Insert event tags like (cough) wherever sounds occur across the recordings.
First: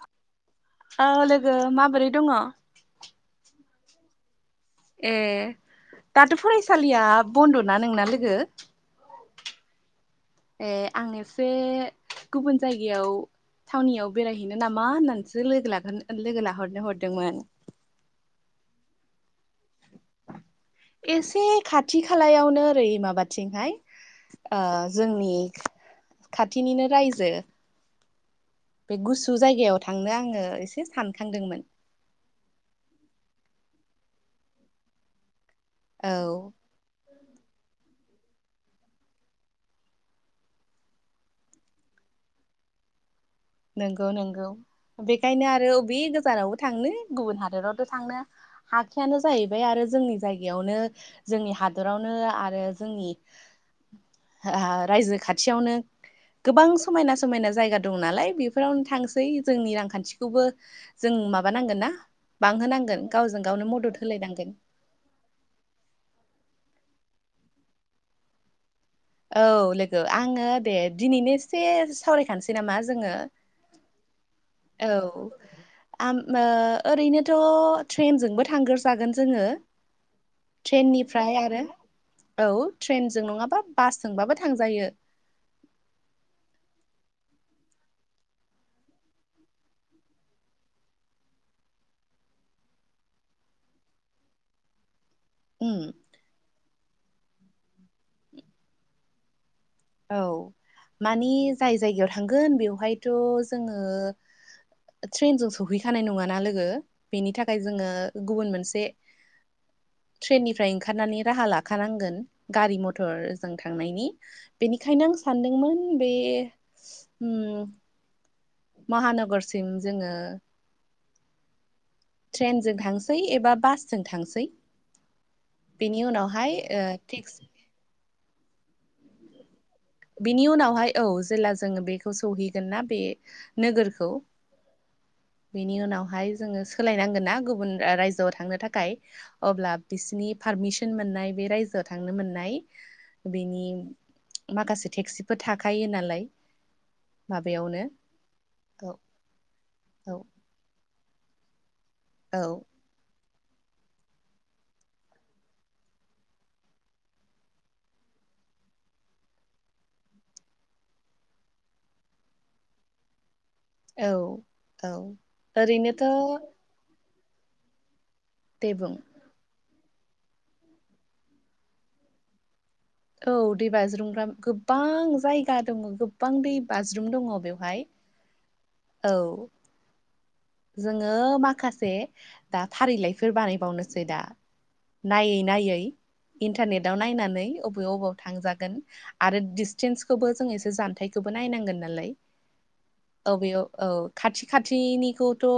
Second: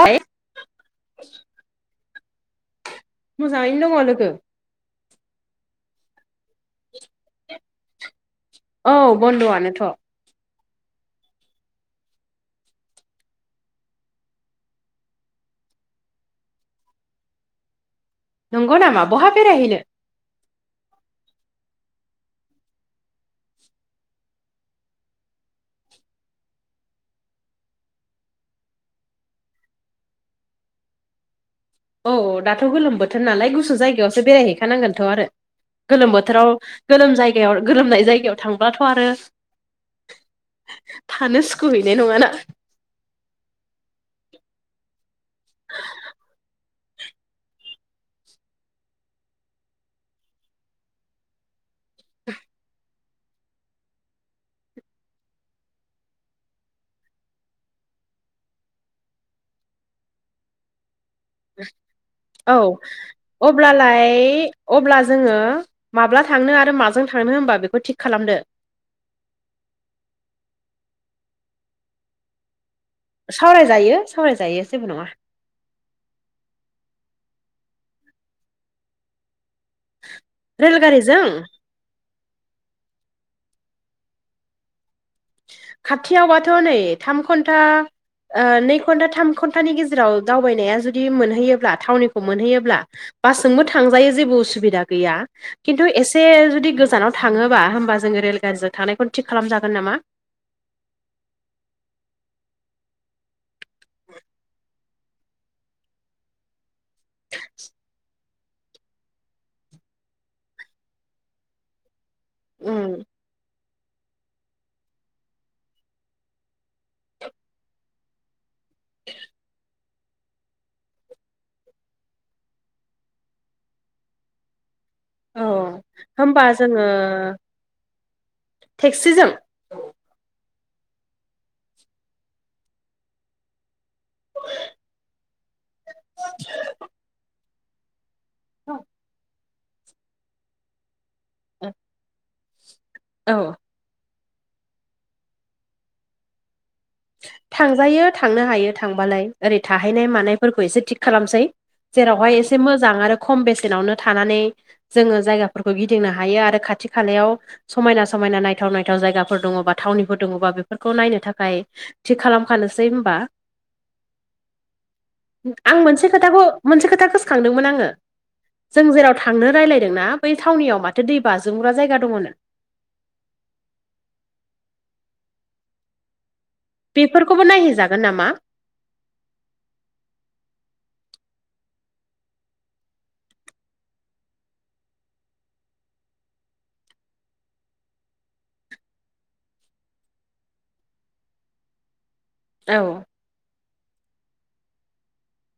ओइ ओ लोगो माबोरै दङ? मोजाङैनो दङ लोगो। ए दाथ' फरायसालिया बन्द' ना नोंना लोगो। औ बन्द'आनोथ'। ए आं एसे गुबुन जायगायाव थावनियाव बेरायहैनो नामा होननानैसो लोगो ला लोगो लाहरनो हरदोंमोन। नंगौ नामा बहा बेरायहैनो? एसे खाथि खालायावनो ओरै माबाथिंहाय जोंनि खाथिनिनो रायजो। बे गुसु जायगायाव थांनो आङो एसे सानखांदोंमोन। औ औ दाथ' गोलोम बोथोर नालाय गुसु जायगायावसो बेरायहैखानांगोनथ' आरो गोलोम औ बोथोराव गोलोम जायगायाव गोलोमनाय जायगायाव थांब्लाथ' आरो थानो सुखुहैनाय नङाना। नंगौ नंगौ बेखायनो आरो अबे गोजानावबो थांनो गुबुन हादरावथ' थांनो हाखायानो जाहैबाय आरो जोंनि जायगायावनो जोंनि हादरावनो आरो जोंनि रायजो खाथियावनो गोबां समायना समायना जायगा दं नालाय। बेफोरावनो थांसै जोंनि रांखान्थिखौबो जों मा माबानांगोन ना औ बांहोनांगोन गावजों गावनो मदद अब्लालाय होलायनांगोन। अब्ला जोंङो माब्ला थांनो आरो माजों थांनो हबा बेखौ थिग खालामदो। औ लोगो आंङो दे दिनैनो एसे सावरायखानोसै नामा जोंङो। सावरायजायो सावरायजायो। जेबो नङा औ। ओरैनोथ' ट्रेनजोंबो थांग्रजागोन जोंङो। रेलगारिजों ट्रेननिफ्राय आरो औ ट्रेनजों नंङाबा बासजोंबाबो थांजायो। खाथियावबाथ' नै थाम घन्टा नै घन्टा थाम घन्टानि गेजेराव दावबायनाया जुदि मोनहैयोब्ला थावनिखौ मोनहैयोब्ला बासजोंबो थांजायो जेबो उसुबिदा गैया। उम खिन्थु एसे जुदि गोजानाव थांङोबा होमबा जोंङो रेलगारिजों थांनायखौनो थिग खालामजागोन नामा? औ माने जाय जायगायाव थांगोन बेवहायथ' जोंङो ट्रेनजों सौहैखानाय नंङाना लोगो बेनि थाखाय जोंङो गुबुन मोनसे ट्रेननिफ्राय ओंखारनानै राहा लाखानांगोन। गारि उम मथर जों थांनायनि बेनिखायनो आं सानदोंमोन बे महानगरसिम जोंङो ट्रेनजों थांसै एबा बासजों थांसै। औ बेनि होमबा उनावहाय जोङो थिक्स टेक्सिजों बिनि उनावहाय औ जेब्ला जोंङो बेखौ सौहैगोन ना बे नोगोरखौ बेनि उनावहाय जोंङो सोलायनांगोन ना गुबुन रायजोआव थांनो थाखाय अब्ला बिसिनि पारमिसन मोननाय बे रायजोआव थांनो मोननाय औ बेनि माखासे टेक्सिफोर थाखायो नालाय। माबायावनो थांजायो थांनो हायो औ थांबालाय ओरै थाहैनाय औ मानायफोरखौ एसे थिग खालामसैसै जेरावहाय औ एसे मोजां आरो खम बेसेनावनो थानानै जोंङो जायगाफोरखौ गिदिंनो हायो आरो खाथि खालायाव समायना समायना नायथाव नायथाव जायगाफोर दंङबा थावनिफोर दंङोबा बेफोरखौ नायनो थाखाय थि खालामखानोसै होनबा औ औ आं मोनसे खोथाखौ ओरैनोथ' मोनसे खोथा गोसोखांदोंमोन आंङो दे जों बुं जेराव थांनो रायजलायदोंना बै थावनियाव माथो दै बाजुमग्रा जायगा दंङोमोन। औ दैबाज्रुमग्रा गोबां जायगा दंङो गोबां दै बासरुम दंङो बेफोरखौबो बेवहाय नायहैजागोन नामा औ। जोंङो माखासे दा फारिलाइफोर बानायबावनोसै दा। नायै नायै इन्टारनेटाव नायनानै अबे बबेयाव थांजागोन। आरो डिसटेन्सखौबो जों एसे जानथायखौबो नायनांगोन नालाय। औ। औ बेयाव औ खाथि खाथिनिखौ थ'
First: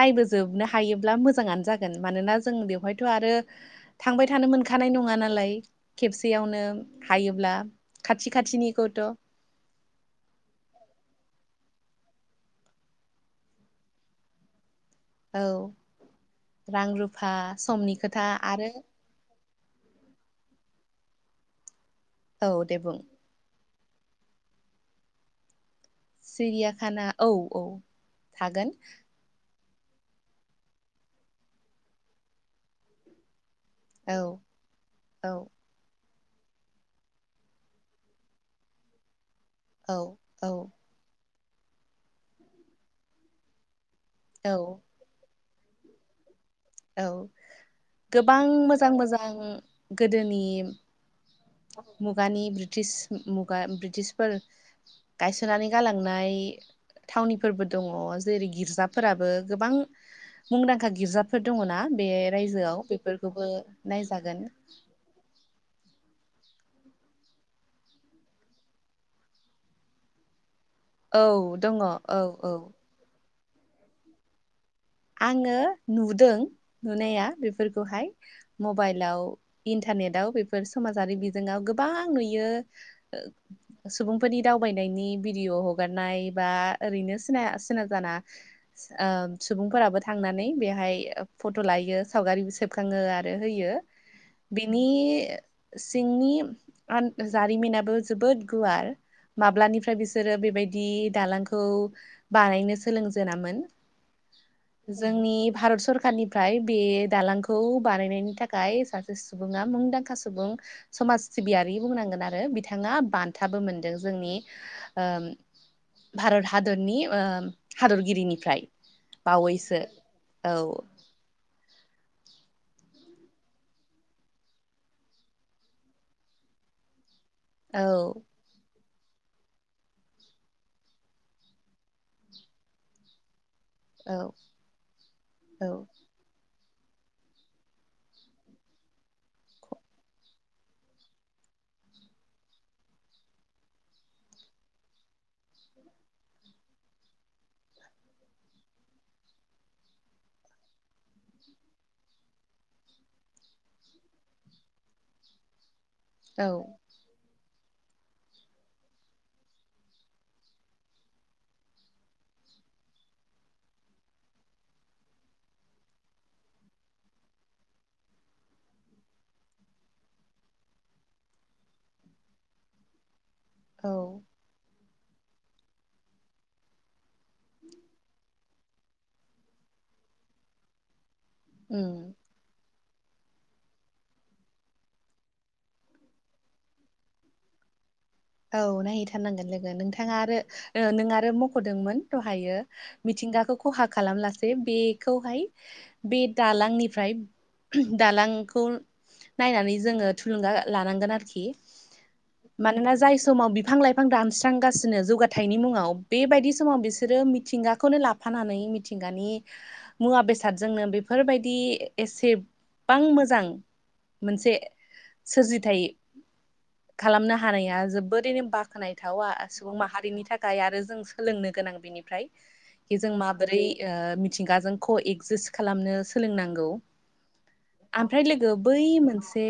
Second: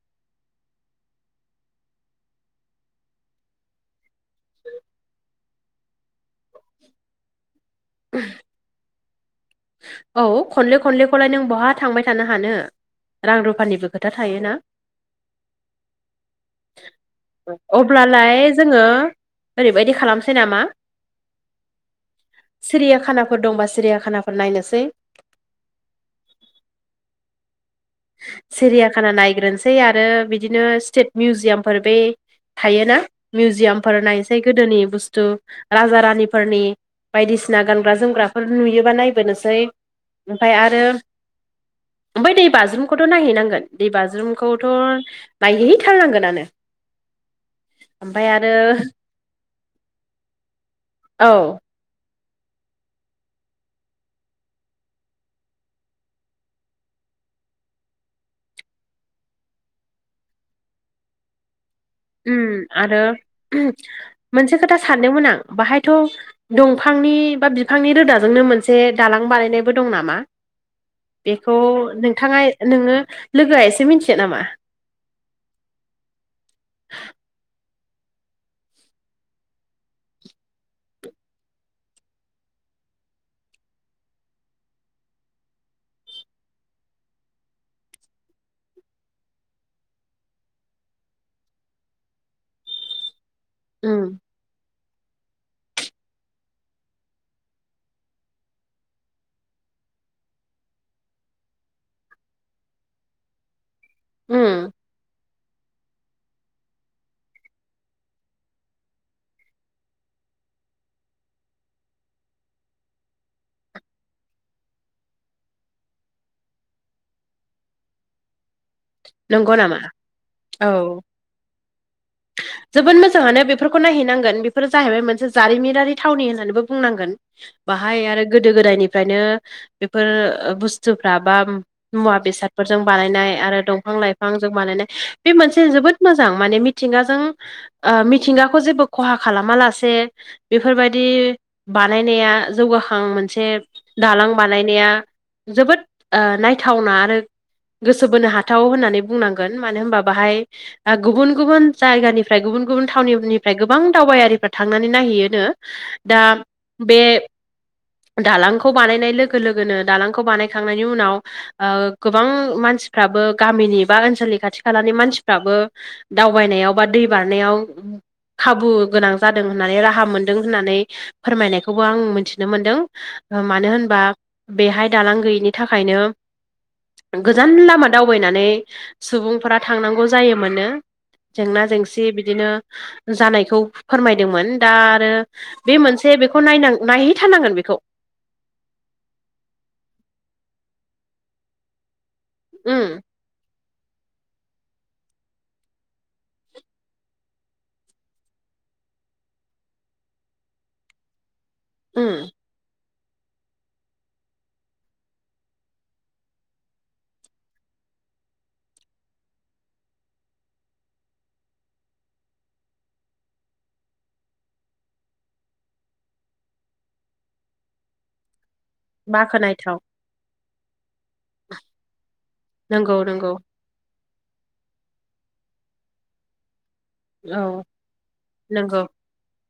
नायबोजोबनो हायोब्ला मोजांङानो जागोन मानोना जों बेवहायथ' आरो थांबाय थानो मोनखानाय नंङा नालाय खेबसेयावनो हायोब्ला खाथि खाथिनिखौथ' औ खनले खनलेखौलाय नों बहा थांबाय थानो हानो। रां रुफानिबो खोथा थायोना। औ रां रुफा समनि खोथा अब्लालाय आरो जोंङो ओरैबायदि खालामसै नामा औ दे बुं सिरिया खानाफोर दंबा सिरिया खानाफोर फोर नायनोसै। सिरियाखाना औ औ। थागोन सिरियाखाना नायग्रोनोसै सै आरो बिदिनो स्टेट मिउजियामफोर बै थायोना मिउजियाम फोर औ नायसै गोदोनि औ बुस्थु राजा रानिफोरनि बायदिसिना गानग्रा-जोमग्राफोर नुयोबा नायबोनोसै। औ औ ओमफाय आरो ओमफाय दै बाज्रुमखौथ' नायहैनांगोन दै बाज्रुम खौथ' नायहैथारनांगोनानो। औ ओमफाय गोबां आरो मोजां मोजां गोदोनि औ। मुगानि ब्रिटिश मुगा ब्रिटिशफोर गायस'ननानै गालांनाय थावनिफोरबो दङ' जेरै गिर्जाफोराबो गोबां मुंदांखा गिर्जाफोर दङ'ना बे उम रायजोआव बेफोरखौबो आरो नायजागोन। मोनसे खोथा सानदोंमोन आं बाहायथ' दंफांनि बा बिफांनि रोदाजोंनो मोनसे दालां बानायनायबो दं नामा? औ बेखौ दङ औ नोंथाङा औ नोङो लोगोआ इसे मिथियो नामा? आङो नुदों नुनाया बेफोरखौहाय। मबाइलाव इन्टारनेटआव बेफोर समाजारि बिजोङाव गोबां नुयो। ओ। सुबुंफोरनि दावबायनायनि भिडिअ' हगारनाय बा ओरैनो सिनाय सिना जाना। ओ। सुबुंफोराबो थांनानै बेहाय फट' लाहैयो सावगारि सेबखाङो आरो होयो। ओम। बिनि सिंनि आन जारिमिनाबो जोबोद गुवार माब्लानिफ्राय बिसोरो बेबायदि दालांखौ बानायनो सोलोंजेनामोन। उम जोंनि भारत सरकारनिफ्राय बे दालांखौ बानायनायनि थाखाय सा सुबुङा मुंदांखा सुबुं समाज सिबियारि बुंनांगोन आरो बिथाङा बान्थाबो मोनदों जोंनि ओम भारत हादरनि ओ हादरगिरिनिफ्राय नंगौ नामा बावैसो औ। जोबोद मोजाङानो बेफोरखौ नायहैनांगोन बेफोरो जाहैबाय मोनसे जारिमिनारि थावनि होननानैबो बुंनांगोन। औ बाहाय आरो गोदो-गोदायनिफ्रायनो बेफोर बुस्थुफ्रा बा मुवा-बेसादफोरजों बानायनाय आरो। औ दंफां-लाइफांजों बानायनाय बे मोनसे औ जोबोद मोजां माने मिथिंगाजों ओ मिथिंगाखौ जेबो ख'हा खालामा लासे बेफोरबायदि बानायनाया जौगाखां मोनसे दालां बानायनाया जोबोद ओ नायथावना आरो गोसो बोनो हा थाव होननानै बुंनांगोन मानो होनबा बाहाय ओ गुबुन गुबुन जायगानिफ्राय गुबुन गुबुन थावनिनिफ्राय गोबां दावबायारिफ्रा थांनानै नायहैयोनो दा औ बे दालांखौ बानायनाय लोगो लोगोनो दालांखौ बानायखांनायनि उनाव ओ गोबां मानसिफ्राबो गामिनि बा ओनसोलनि खाथि खालानि मानसिफ्राबो दावबायनायाव बा दै बारनायाव खाबु गोनां जादों होननानै राहा मोनदों होननानै फोरमायनायखौबो आं मोनथिनो मोनदों। मानो औ होनबा बेहाय दालां गैयिनि थाखायनो गोजान लामा दाव नानै सुबुंफोरा थांनांगौ जायोमोननो जेंना-जेंसि उम बिदिनो जानायखौ फोरमायदोंमोन दा आरो बे मोनसे बेखौ नायनां नायहैथारनांगोन बेखौ औ नायहैथारनांगोन लोगो नोंथाङा आरो ओ नों आरो मख'दोंमोन। दहायो उम मिथिंगाखौ खहा खालामलासै बेखौहाय बे दालांनिफ्राय दालांखौ नायनानै जोङो थुलुंगा लानांगोन आरोखि उम। मानोना जाय समाव बिफां लाइफां दानस्रांगासिनो जौगाथाइनि मुङाव बेबायदि समाव बिसोरो मिथिंगाखौनो ला फानानै मिथिंगानि मुवा बेसादजोंनो बेफोरबायदि एसेबां मोजां मोनसे सोरजिथाय खालामनो हानाया जो ओरैनो बाख्नायथावा सुबुं बाखोनायथाव माहारिनि थाखाय आरो जों सोलोंनो गोनां बिनिफ्राय नंगौ बिजों नंगौ माबोरै ओ मिथिंगाजों ख एक्जिस्त खालामनो सोलोंनांगौ। औ ओमफ्राय लोगो बै नंगौ मोनसे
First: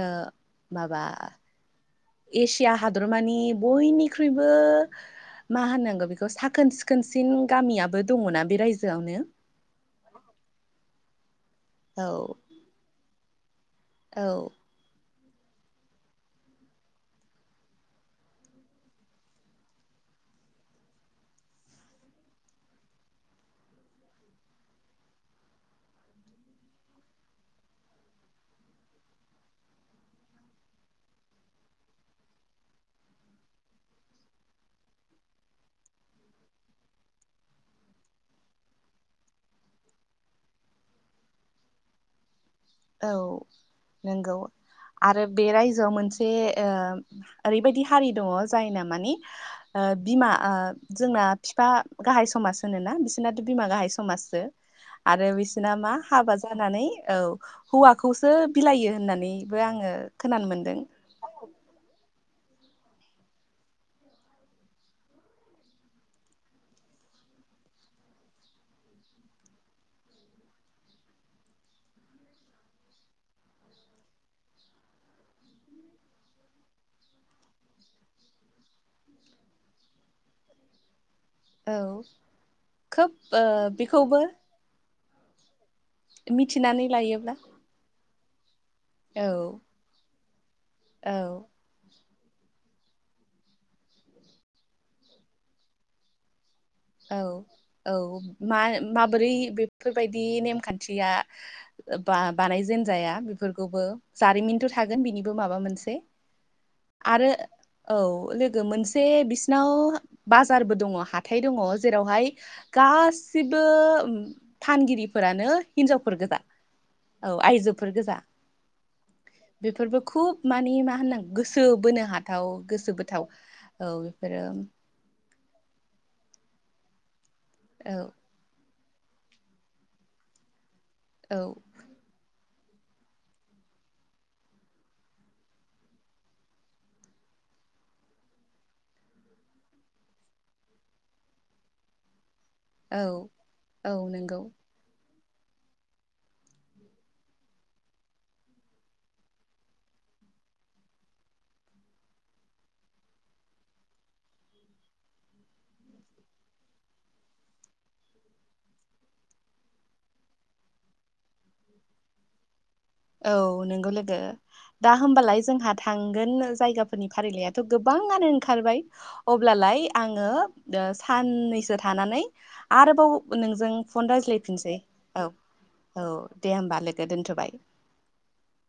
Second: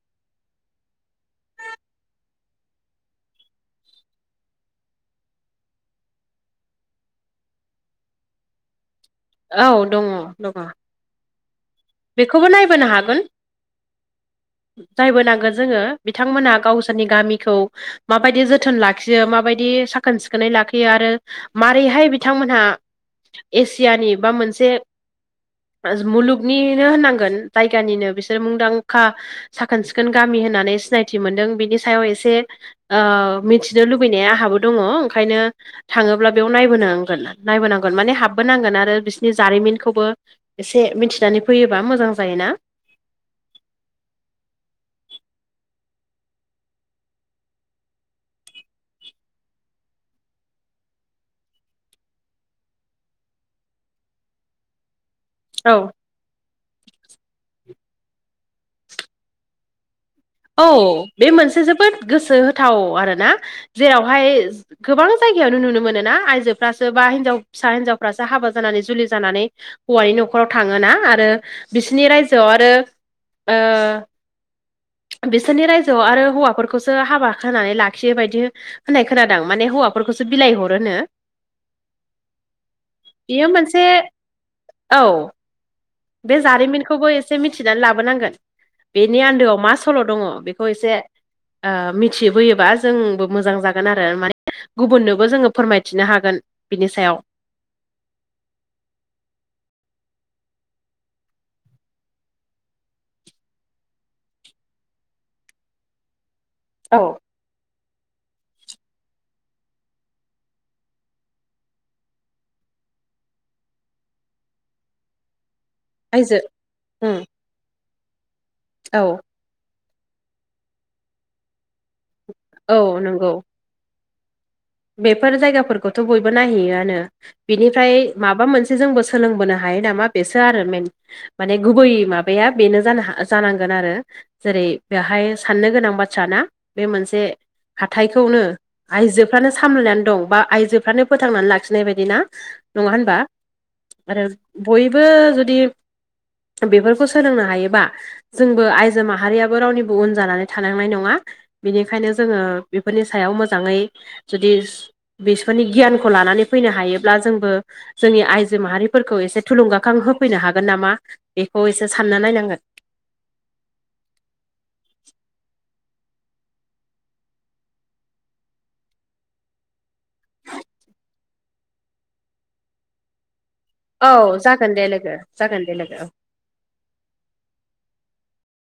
ओ माबा एसिया हादरमानि बयनिख्रुइबो मा होननांगौ बेखौ साखोन सिखोनसिन गामियाबो दङना बे रायजोआवनो औ दङ दङ। औ बेखौबो नायबोनो हागोन। औ। नायबो नांगोन जोङो बिथांमोनहा गावसोरनि गामिखौ माबायदि जोथोन लाखियो माबायदि सा साखोन सिखोनै लाखियो आरो मारैहाय बिथांमोनहा एसियानि बा मोनसे मुलुगनिनो होननांगोन जायगानिनो बिसोर मुंदांखा साखोन सिखोन गामि होननानै सिनायथि मोनदों बिनि सायाव एसे ओ मिथिनो लुबैनाया आहाबो दङ ओंखायनो थाङोब्ला बेयाव नायबोनांगोन नायबोनांगोन माने हाबबोनांगोन आरो बिसोरनि जारिमिनखौबो एसे मिथिनानै फैयोबा मोजां जायोना। औ नंगौ आरो बे राय जोआव मोनसे ओ ओरैबायदि हारि दङ जायना माने ओ बिमा ओ जोंना बिफा गाहाय समाज होनोना बिसोरनाथ' बिमा गाहाय समाजसो आरो बिसोरना औ मा हाबा जानानै औ हौवाखौसो बिलायो होननानैबो आङो खोनानो औ मोनदों बे मोनसे जोबोद गोसो होथाव आरोना जेरावहाय गोबां जायगायावनो नुनो मोनो ना आइजोफ्रासो बा हिनजाव फिसा हिनजावफ्रासो हाबा जानानै जुलि जानानै हौवानि नखराव थाङोना आरो बिसिनि रायजोआव आरो ओ बिसोरनि रायजोआव आरो हौवाफोरखौसो हाबा होनानै लाखियो बायदि होननाय खोनादों आं माने हौवाफोरखौसो बिलाइ हरोनो। औ खोब ओ बेयो मोनसे बेखौबो औ बे मिथिनानै जारिमिनखौबो लायोब्ला एसे मि थिनानै लाबोनांगोन बेनि औ आन्दोआव मा सल' दङ बेखौ एसे औ ओ मिथिबोयोबा जोंबो मोजां जागोन आरो माने गुबुननोबो जोङो फोरमायथिनो हागोन। बिनि सायाव औ औ मा माबोरै बेफोरबायदि नेमखान्थिया बा बानायजेन जाया बेफोरखौबो जारिमिनथ' थागोन बिनिबो माबा मोनसे औ (inaudible) आरो औ लोगो मोनसे बिसिनाव बाजारबो दङ हाथाय दङ। जेरावहाय गासिबो फानगिरिफोरानो हिनजावफोर गोजा आयजो उम औ आयजोफोर गोजा। औ। बेफोरबो खुब माने मा होनांगौ गोसो बोनो हाथाव औ गोसो बोथाव नंगौ औ बेफोरो बेफोर जायगाफोरखौथ' बयबो नायहैयोआनो बिनिफ्राय औ माबा माबा मोनसे जोंबो सोलोंबोनो हायो नामा बेसो आरो मेन औ माने गुबै मा बाया बेनो जानो जानांगोन आरो। जेरै बेहाय साननो गोनां बाथ्राना बे मोनसे हाथायखौनो आइजो आनो सामलायनानै दं बा आइजोफ्रानो फोथांनानै लाखिनाय बायदि ना। नङा औ होनबा औ आरो नंगौ बयबो जुदि बेफोरखौ सोलोंनो हायोबा जोंबो आइजो माहारियाबो रावनिबो उन जानानै थानांनाय नङा। बिनिखायनो जोङो बेफोरनि सायाव मोजाङै जुदि बिसोरनि गियानखौ लानानै फैनो हायोब्ला जोंबो जोंनि आइजो माहारिफोरखौ एसे थुलुंगाखां होफैनो हागोन नामा बेखौ एसे सानना नायनांगोन। औ नोंगौ लोगो। दा होमबालाय जोंहा थांगोन जायगाफोरनि फारिलाइाथ' गोबाङानो ओंखारबाय। अब्लालाय आङो ओ साननैसो थानानै आरोबाव नोंजों औ फन जागोन रायज्लायफिनसै दे लोगो औ जागोन दे लोगो औ दे होमबा लोगो दोन्थ'बाय।